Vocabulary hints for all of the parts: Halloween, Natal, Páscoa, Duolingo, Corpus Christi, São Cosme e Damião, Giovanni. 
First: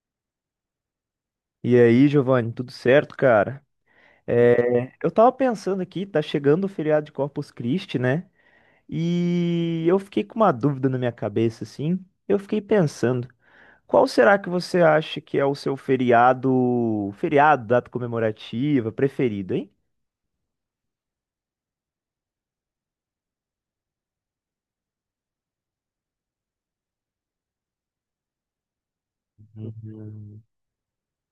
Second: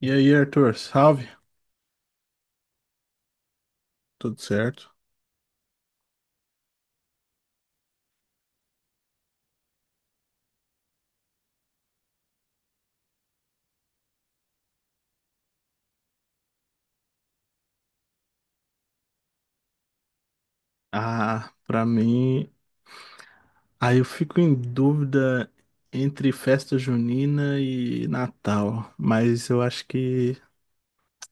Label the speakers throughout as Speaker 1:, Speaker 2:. Speaker 1: E aí, Arthur, salve?
Speaker 2: E aí, Giovanni, tudo certo, cara?
Speaker 1: Tudo
Speaker 2: É,
Speaker 1: certo?
Speaker 2: eu tava pensando aqui, tá chegando o feriado de Corpus Christi, né? E eu fiquei com uma dúvida na minha cabeça, assim. Eu fiquei pensando, qual será que você acha que é o seu feriado, feriado, data comemorativa preferido, hein?
Speaker 1: Pra mim, aí eu fico em dúvida entre festa junina e Natal, mas eu acho que
Speaker 2: Uhum.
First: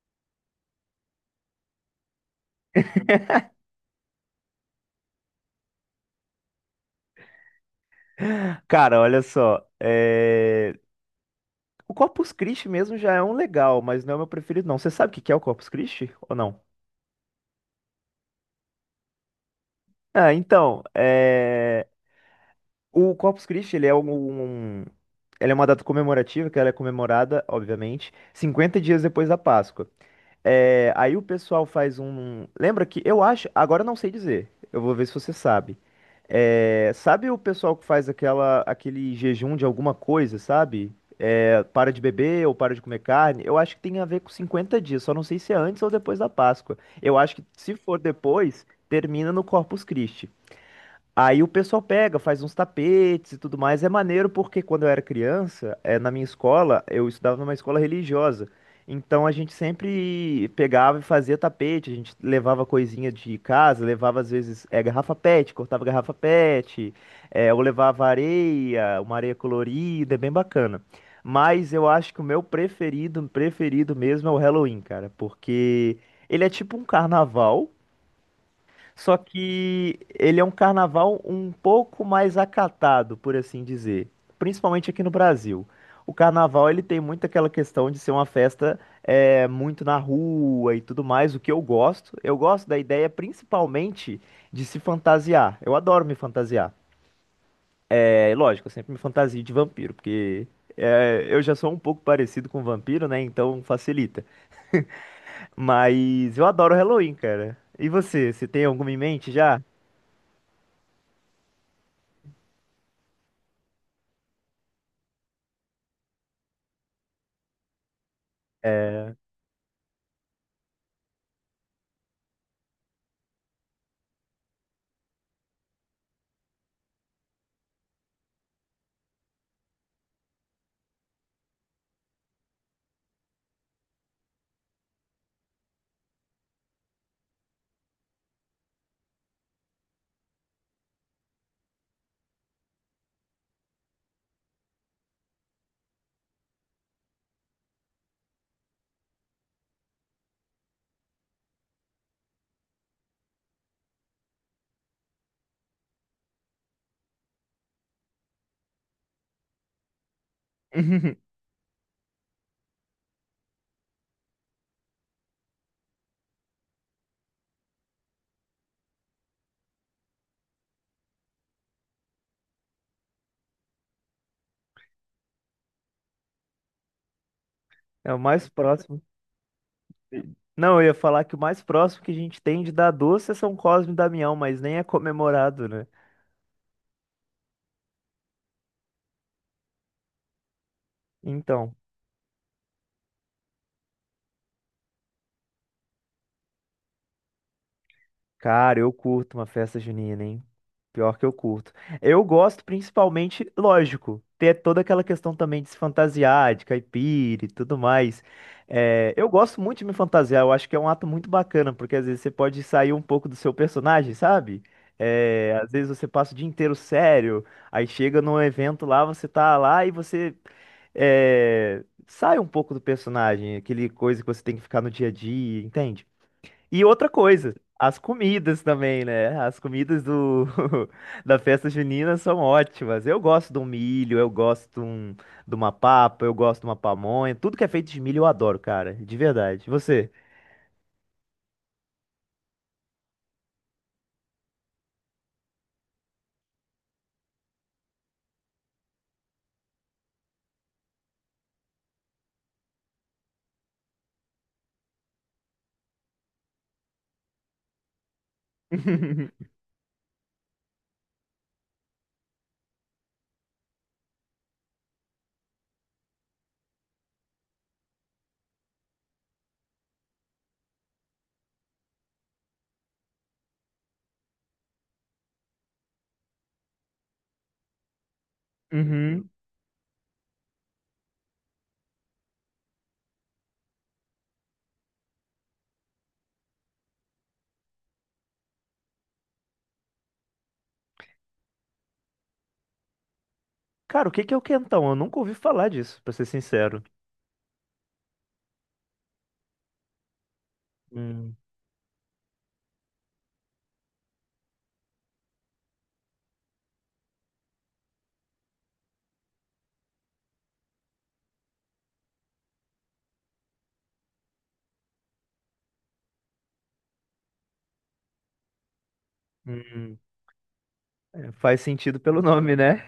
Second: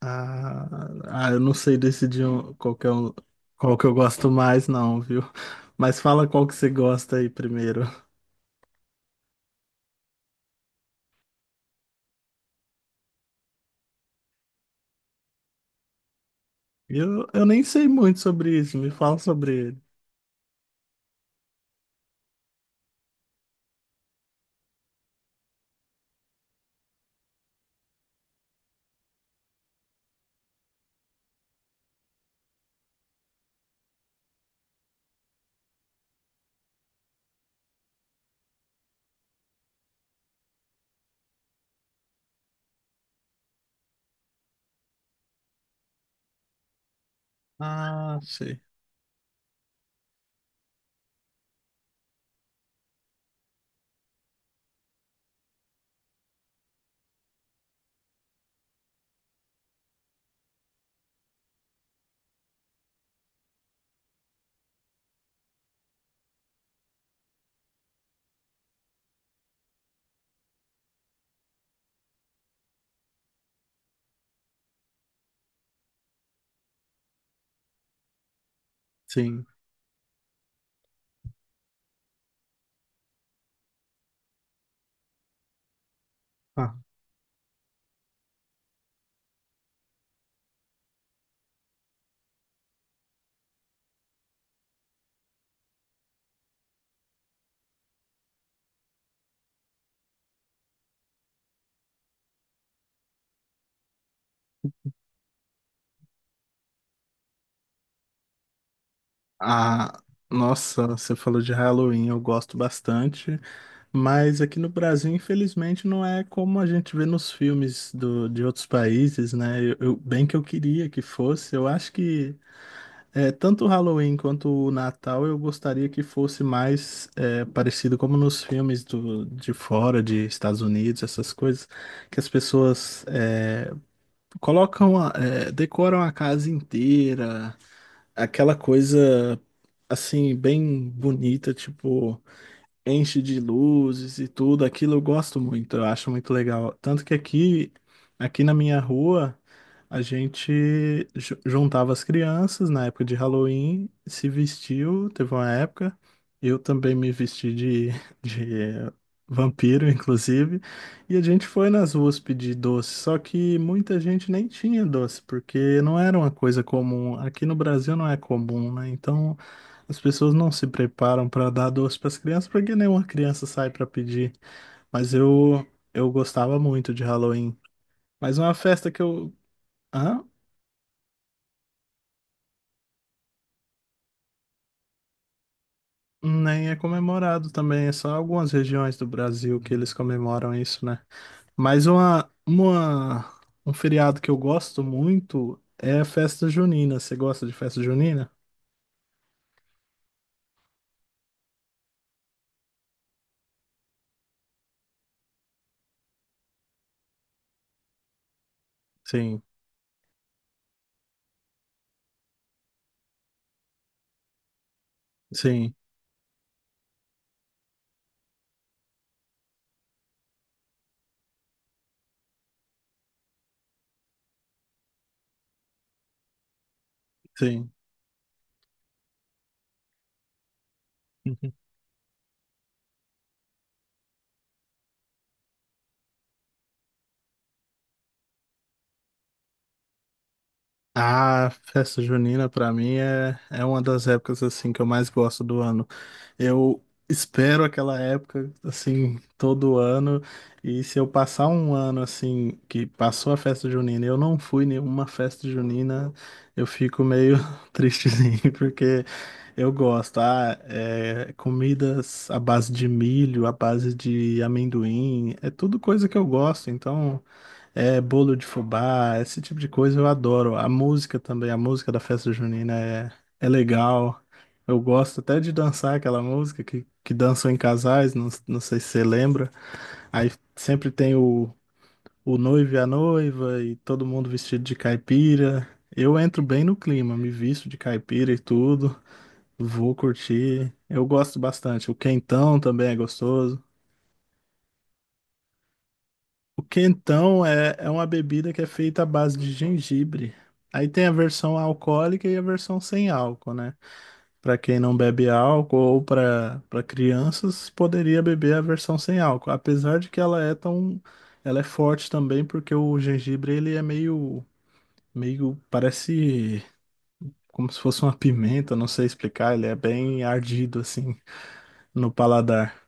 Speaker 1: eu não sei decidir qual que é um, qual que eu gosto mais, não, viu? Mas fala qual que você gosta aí primeiro.
Speaker 2: Cara, olha só, é, o Corpus Christi mesmo já é um legal, mas não é o meu preferido, não. Você sabe o que que é o Corpus Christi ou não?
Speaker 1: Eu nem sei muito sobre isso, me fala sobre ele.
Speaker 2: Ah, então, o Corpus Christi, ele é ela é uma data comemorativa, que ela é comemorada, obviamente, 50 dias depois da Páscoa. É, aí o pessoal faz Lembra que eu acho. Agora eu não sei dizer. Eu vou ver se você sabe. É, sabe o pessoal que faz aquele jejum de alguma coisa, sabe? É, para de beber ou para de comer carne? Eu acho que tem a ver com 50 dias, só não sei se é antes ou depois da Páscoa. Eu acho que se for
Speaker 1: Ah, sei.
Speaker 2: depois, termina no Corpus Christi. Aí o pessoal pega, faz uns tapetes e tudo mais. É maneiro porque quando eu era criança, na minha escola, eu estudava numa escola religiosa. Então a gente sempre pegava e fazia tapete, a gente levava coisinha de casa, levava às vezes garrafa PET, cortava garrafa PET, ou levava areia, uma areia colorida, é bem bacana. Mas eu acho que o meu preferido, preferido mesmo é o Halloween, cara, porque ele é tipo um carnaval. Só
Speaker 1: Sim.
Speaker 2: que ele é um carnaval um pouco mais acatado, por assim dizer, principalmente aqui no Brasil. O carnaval ele tem muito aquela questão de ser uma festa muito na rua e tudo mais, o que eu gosto. Eu gosto da ideia principalmente de se fantasiar. Eu adoro me fantasiar. É lógico, eu sempre me fantasio de vampiro, porque eu já sou um pouco parecido com vampiro, né? Então facilita. Mas eu adoro Halloween, cara. E você, tem alguma em mente já?
Speaker 1: Ah, nossa, você falou de Halloween, eu gosto bastante, mas aqui no Brasil, infelizmente, não é como a gente vê nos filmes de outros países, né? Bem que eu queria que fosse, eu acho que é, tanto o Halloween quanto o Natal eu gostaria que fosse mais é, parecido como nos filmes de fora, de Estados Unidos, essas coisas, que as pessoas é, colocam, é, decoram a casa inteira aquela coisa assim, bem bonita, tipo enche de luzes e tudo, aquilo eu gosto muito, eu acho muito legal. Tanto que aqui, aqui na minha rua, a gente juntava as crianças na época de Halloween, se vestiu, teve uma época, eu também me vesti de, de vampiro, inclusive, e a gente foi nas ruas pedir doce, só que muita gente nem tinha doce, porque não era uma coisa comum, aqui no Brasil não é comum, né? Então as pessoas não se preparam para dar doce para as crianças porque nenhuma criança sai para pedir. Mas eu gostava muito de Halloween.
Speaker 2: É o
Speaker 1: Mas
Speaker 2: mais
Speaker 1: uma festa
Speaker 2: próximo.
Speaker 1: que eu... Hã?
Speaker 2: Não, eu ia falar que o mais próximo que a gente tem de dar doce é São Cosme e Damião, mas nem é comemorado, né?
Speaker 1: Nem é comemorado também, é só algumas regiões do Brasil que eles comemoram isso, né?
Speaker 2: Então.
Speaker 1: Mas uma Um feriado que eu gosto muito é a festa junina. Você gosta de festa junina?
Speaker 2: Cara, eu curto uma festa junina, hein? Pior que eu curto. Eu gosto principalmente, lógico, ter toda aquela questão também de se fantasiar, de caipira e tudo mais. É, eu
Speaker 1: Sim,
Speaker 2: gosto muito de me fantasiar, eu acho que é um ato muito bacana, porque às vezes você pode sair um pouco do seu personagem, sabe? É, às
Speaker 1: sim,
Speaker 2: vezes você passa o dia inteiro sério, aí chega num evento lá, você tá lá e você sai um pouco do personagem, aquele coisa que você tem que ficar no dia a dia, entende? E outra coisa,
Speaker 1: sim.
Speaker 2: as comidas também, né? As comidas do da festa junina são ótimas. Eu gosto de um milho, eu gosto de uma papa, eu gosto de uma pamonha. Tudo que é feito de milho eu adoro, cara, de verdade. E você?
Speaker 1: Ah, festa junina pra mim é, é uma das épocas assim que eu mais gosto do ano. Eu espero aquela época assim todo ano e se eu passar um ano assim que passou a festa junina e eu não fui em nenhuma festa junina, eu fico meio tristezinho porque eu gosto. Ah, é, comidas à base de milho, à base de amendoim, é tudo coisa que eu gosto, então é, bolo de fubá, esse tipo de coisa eu adoro. A música também, a música da festa junina é, é legal. Eu gosto até de dançar aquela música que dançam em casais, não, não sei se você
Speaker 2: Uhum.
Speaker 1: lembra. Aí sempre tem o noivo e a noiva e todo mundo vestido de caipira. Eu entro bem no clima, me visto de caipira e tudo, vou curtir. Eu gosto bastante. O quentão também é gostoso.
Speaker 2: Cara, o que que é o quentão? Eu nunca ouvi falar disso, pra ser
Speaker 1: O
Speaker 2: sincero.
Speaker 1: quentão é, é uma bebida que é feita à base de gengibre. Aí tem a
Speaker 2: Hum,
Speaker 1: versão alcoólica e a versão sem álcool, né? Para quem não bebe álcool ou para crianças, poderia beber a versão sem álcool, apesar de que ela é tão ela é forte também porque o gengibre ele é meio meio parece como se fosse uma pimenta, não sei explicar, ele é
Speaker 2: hum.
Speaker 1: bem ardido assim
Speaker 2: É, faz sentido
Speaker 1: no
Speaker 2: pelo nome,
Speaker 1: paladar.
Speaker 2: né?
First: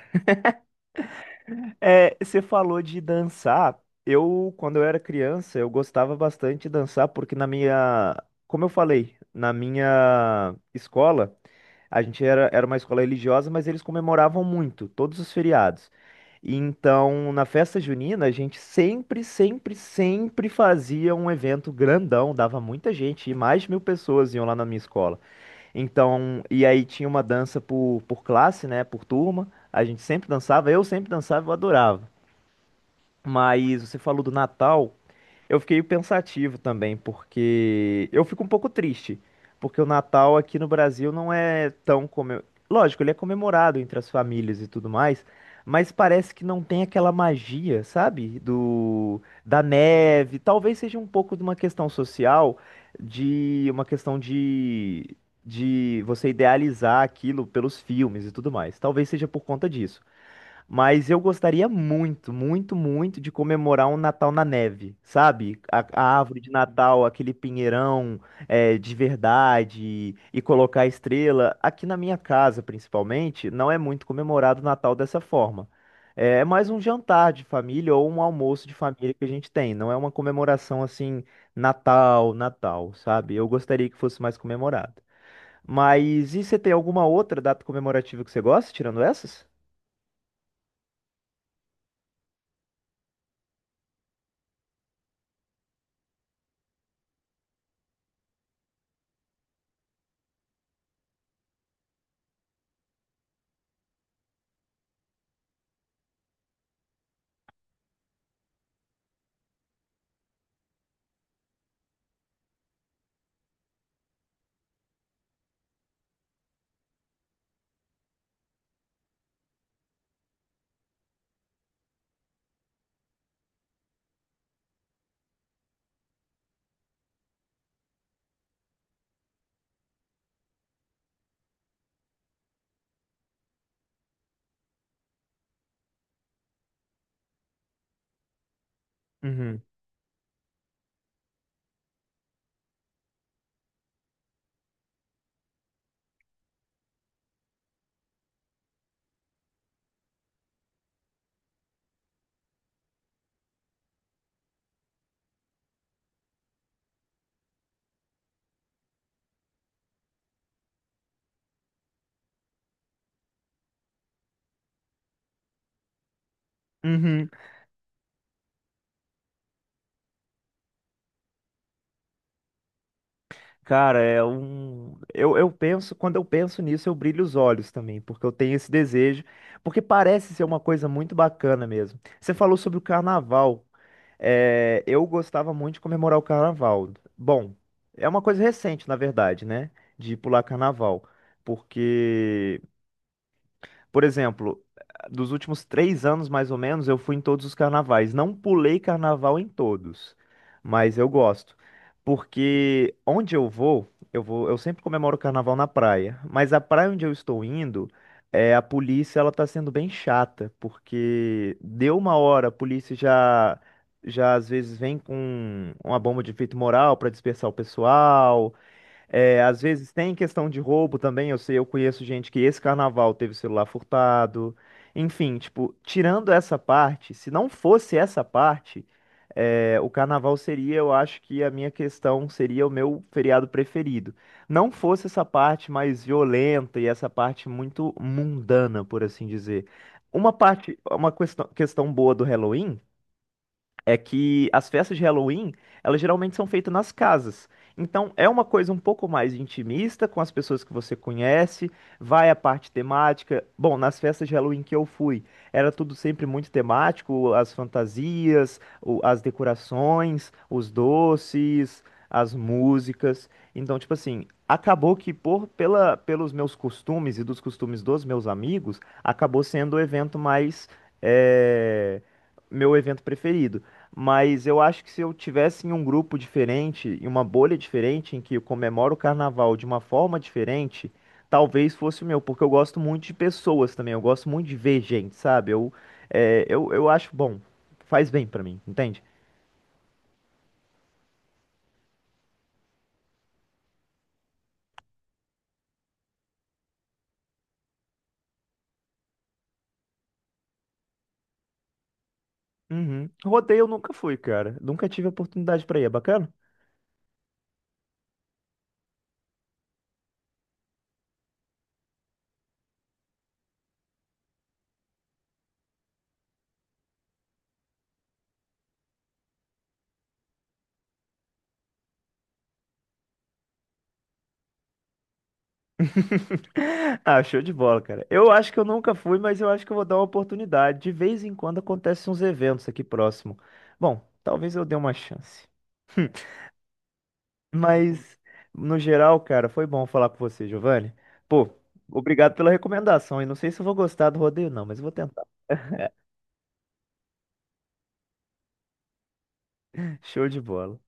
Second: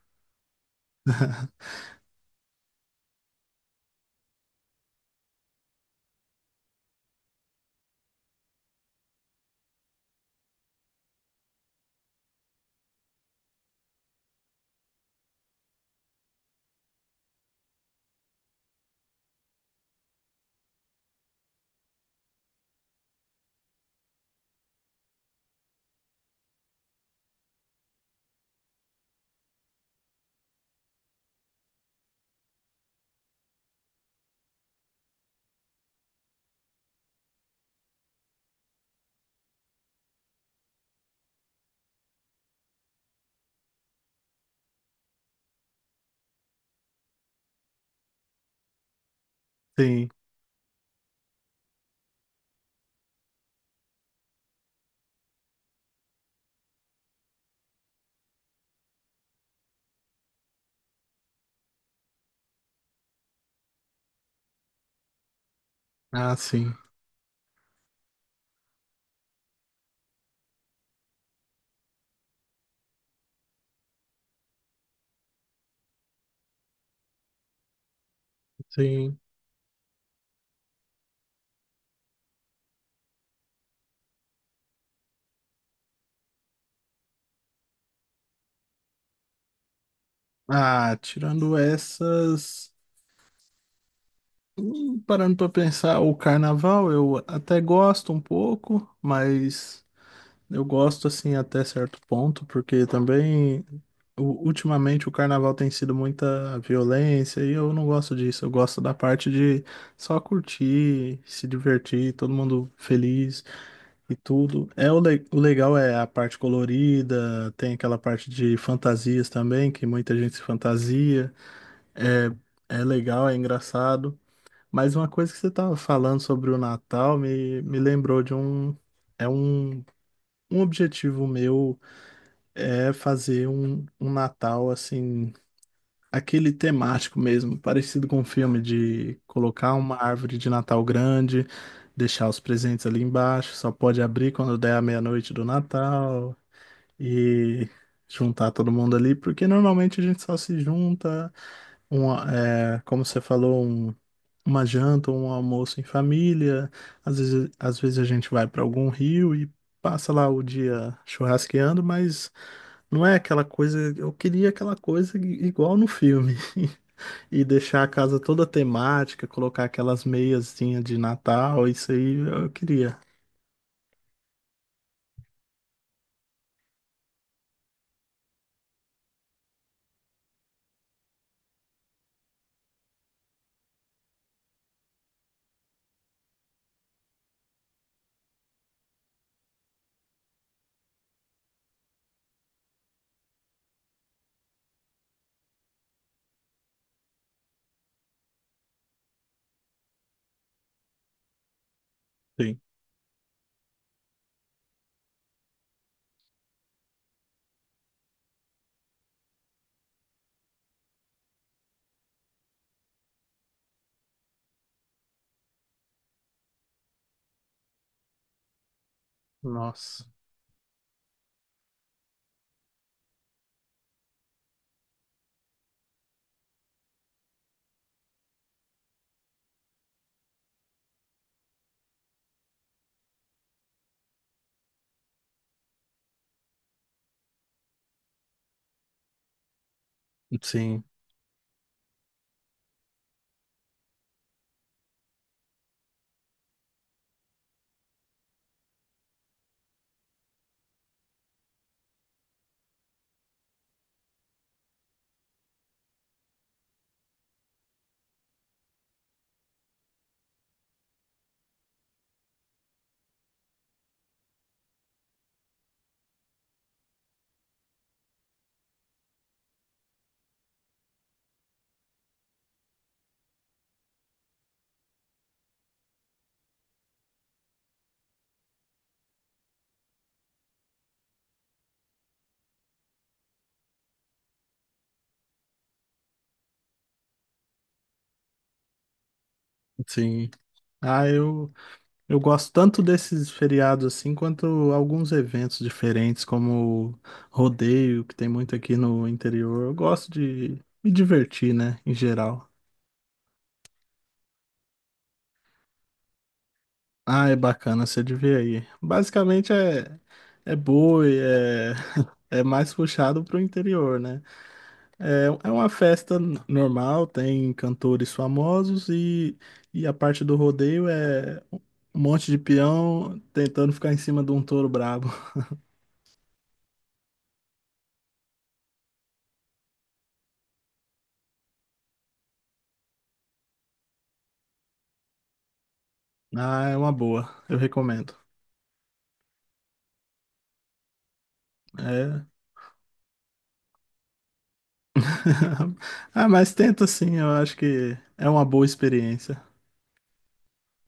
Speaker 2: É, você falou de dançar. Eu, quando eu era criança, eu gostava bastante de dançar, porque na minha, como eu falei, na minha escola, a gente era uma escola religiosa, mas eles comemoravam muito, todos os feriados. E então, na festa junina, a gente sempre, sempre, sempre fazia um evento grandão, dava muita gente, e mais de 1.000 pessoas iam lá na minha escola. Então, e aí tinha uma dança por classe, né? Por turma. A gente sempre dançava, eu adorava. Mas você falou do Natal. Eu fiquei pensativo também, porque eu fico um pouco triste, porque o Natal aqui no Brasil não é tão. Lógico, ele é comemorado entre as famílias e tudo mais, mas parece que não tem aquela magia, sabe? Do da
Speaker 1: Sim.
Speaker 2: neve. Talvez seja um pouco de uma questão social, de uma questão de você idealizar aquilo pelos filmes e tudo mais. Talvez seja por conta disso. Mas eu gostaria muito, muito, muito de comemorar um Natal na neve, sabe? A
Speaker 1: Ah,
Speaker 2: árvore de
Speaker 1: sim.
Speaker 2: Natal, aquele pinheirão de verdade e colocar estrela. Aqui na minha casa, principalmente, não é muito comemorado o Natal dessa forma. É mais um jantar de família ou um almoço de família
Speaker 1: Sim.
Speaker 2: que a gente tem. Não é uma comemoração assim, Natal, Natal, sabe? Eu gostaria que fosse mais comemorado. Mas e você tem alguma outra data comemorativa que você gosta, tirando essas?
Speaker 1: Ah, tirando essas... parando para pensar, o carnaval eu até gosto um pouco, mas eu gosto assim até certo ponto, porque também ultimamente o carnaval tem sido muita violência e eu não gosto disso. Eu gosto da parte de só curtir, se divertir, todo mundo feliz e tudo. É o legal é a parte colorida, tem aquela parte de fantasias também, que muita gente se fantasia. É, é legal, é engraçado. Mas uma coisa que você estava falando sobre o Natal me lembrou de um, é um, um objetivo meu é fazer um, um Natal assim, aquele temático mesmo, parecido com um filme de
Speaker 2: Uhum.
Speaker 1: colocar uma árvore de Natal grande, deixar os presentes ali embaixo, só pode abrir quando der a meia-noite do Natal e juntar todo mundo ali, porque normalmente a gente só se junta uma, é, como você falou, um, uma janta ou um almoço em família. Às vezes a gente vai para algum rio e passa lá o dia churrasqueando, mas não é aquela coisa. Eu queria aquela coisa igual no filme.
Speaker 2: Uhum.
Speaker 1: E deixar a casa toda temática, colocar aquelas meiazinhas de Natal, isso aí eu queria.
Speaker 2: Cara, Eu penso, quando eu penso nisso, eu brilho os olhos também, porque eu tenho esse desejo, porque parece ser uma coisa muito bacana mesmo. Você falou sobre o carnaval. É, eu gostava muito de comemorar o carnaval. Bom, é uma coisa recente, na verdade, né? De pular carnaval. Porque por exemplo, dos últimos 3 anos, mais ou menos, eu fui em todos os carnavais. Não pulei carnaval em todos, mas eu gosto.
Speaker 1: Sim.
Speaker 2: Porque onde eu vou, eu sempre comemoro o carnaval na praia. Mas a praia onde eu estou indo, a polícia, ela tá sendo bem chata. Porque deu uma hora, a polícia já às vezes vem com uma bomba de efeito moral para dispersar o pessoal. É, às vezes
Speaker 1: Nossa.
Speaker 2: tem questão de roubo também. Eu sei, eu conheço gente que esse carnaval teve celular furtado. Enfim, tipo, tirando essa parte, se não fosse essa parte, o carnaval seria, eu acho que a minha questão seria o meu feriado preferido. Não fosse essa parte mais violenta e essa parte muito mundana, por assim dizer. Uma parte,
Speaker 1: Sim,
Speaker 2: uma questão, questão boa do Halloween é que as festas de Halloween, elas geralmente são feitas nas casas. Então é uma coisa um pouco mais intimista com as pessoas que você conhece, vai a parte temática. Bom, nas festas de Halloween que eu fui, era tudo sempre muito temático, as fantasias, as decorações, os doces, as músicas. Então, tipo assim, acabou que por pela pelos meus costumes e dos costumes dos meus amigos, acabou sendo o evento é, meu evento preferido. Mas eu acho que se eu tivesse em um grupo diferente, em uma bolha diferente, em que eu comemoro o carnaval de uma forma diferente, talvez fosse o meu, porque eu gosto muito de pessoas também, eu gosto muito de ver gente, sabe? Eu acho bom, faz bem pra mim, entende?
Speaker 1: sim. Ah, eu... Eu gosto tanto desses feriados assim, quanto alguns eventos diferentes, como o rodeio, que tem muito aqui no interior. Eu gosto de me divertir, né, em geral.
Speaker 2: Uhum. Rodeio eu nunca fui, cara. Nunca tive oportunidade pra ir, é bacana?
Speaker 1: Ah, é bacana, você de ver aí. Basicamente é, é boi, é, é mais puxado pro interior, né? É, é uma festa normal, tem cantores famosos e a parte do rodeio é um monte de peão tentando ficar em cima de um touro brabo.
Speaker 2: Ah, show de bola, cara. Eu acho que eu nunca fui, mas eu acho que eu vou dar uma oportunidade. De vez em quando acontecem uns eventos aqui próximo. Bom, talvez eu dê uma chance.
Speaker 1: Ah, é uma boa. Eu recomendo.
Speaker 2: Mas, no geral, cara, foi bom falar com você, Giovanni. Pô,
Speaker 1: É.
Speaker 2: obrigado pela recomendação. E não sei se eu vou gostar do rodeio, não, mas eu vou tentar.
Speaker 1: Ah, mas tenta sim, eu acho que é uma boa experiência.
Speaker 2: Show de bola.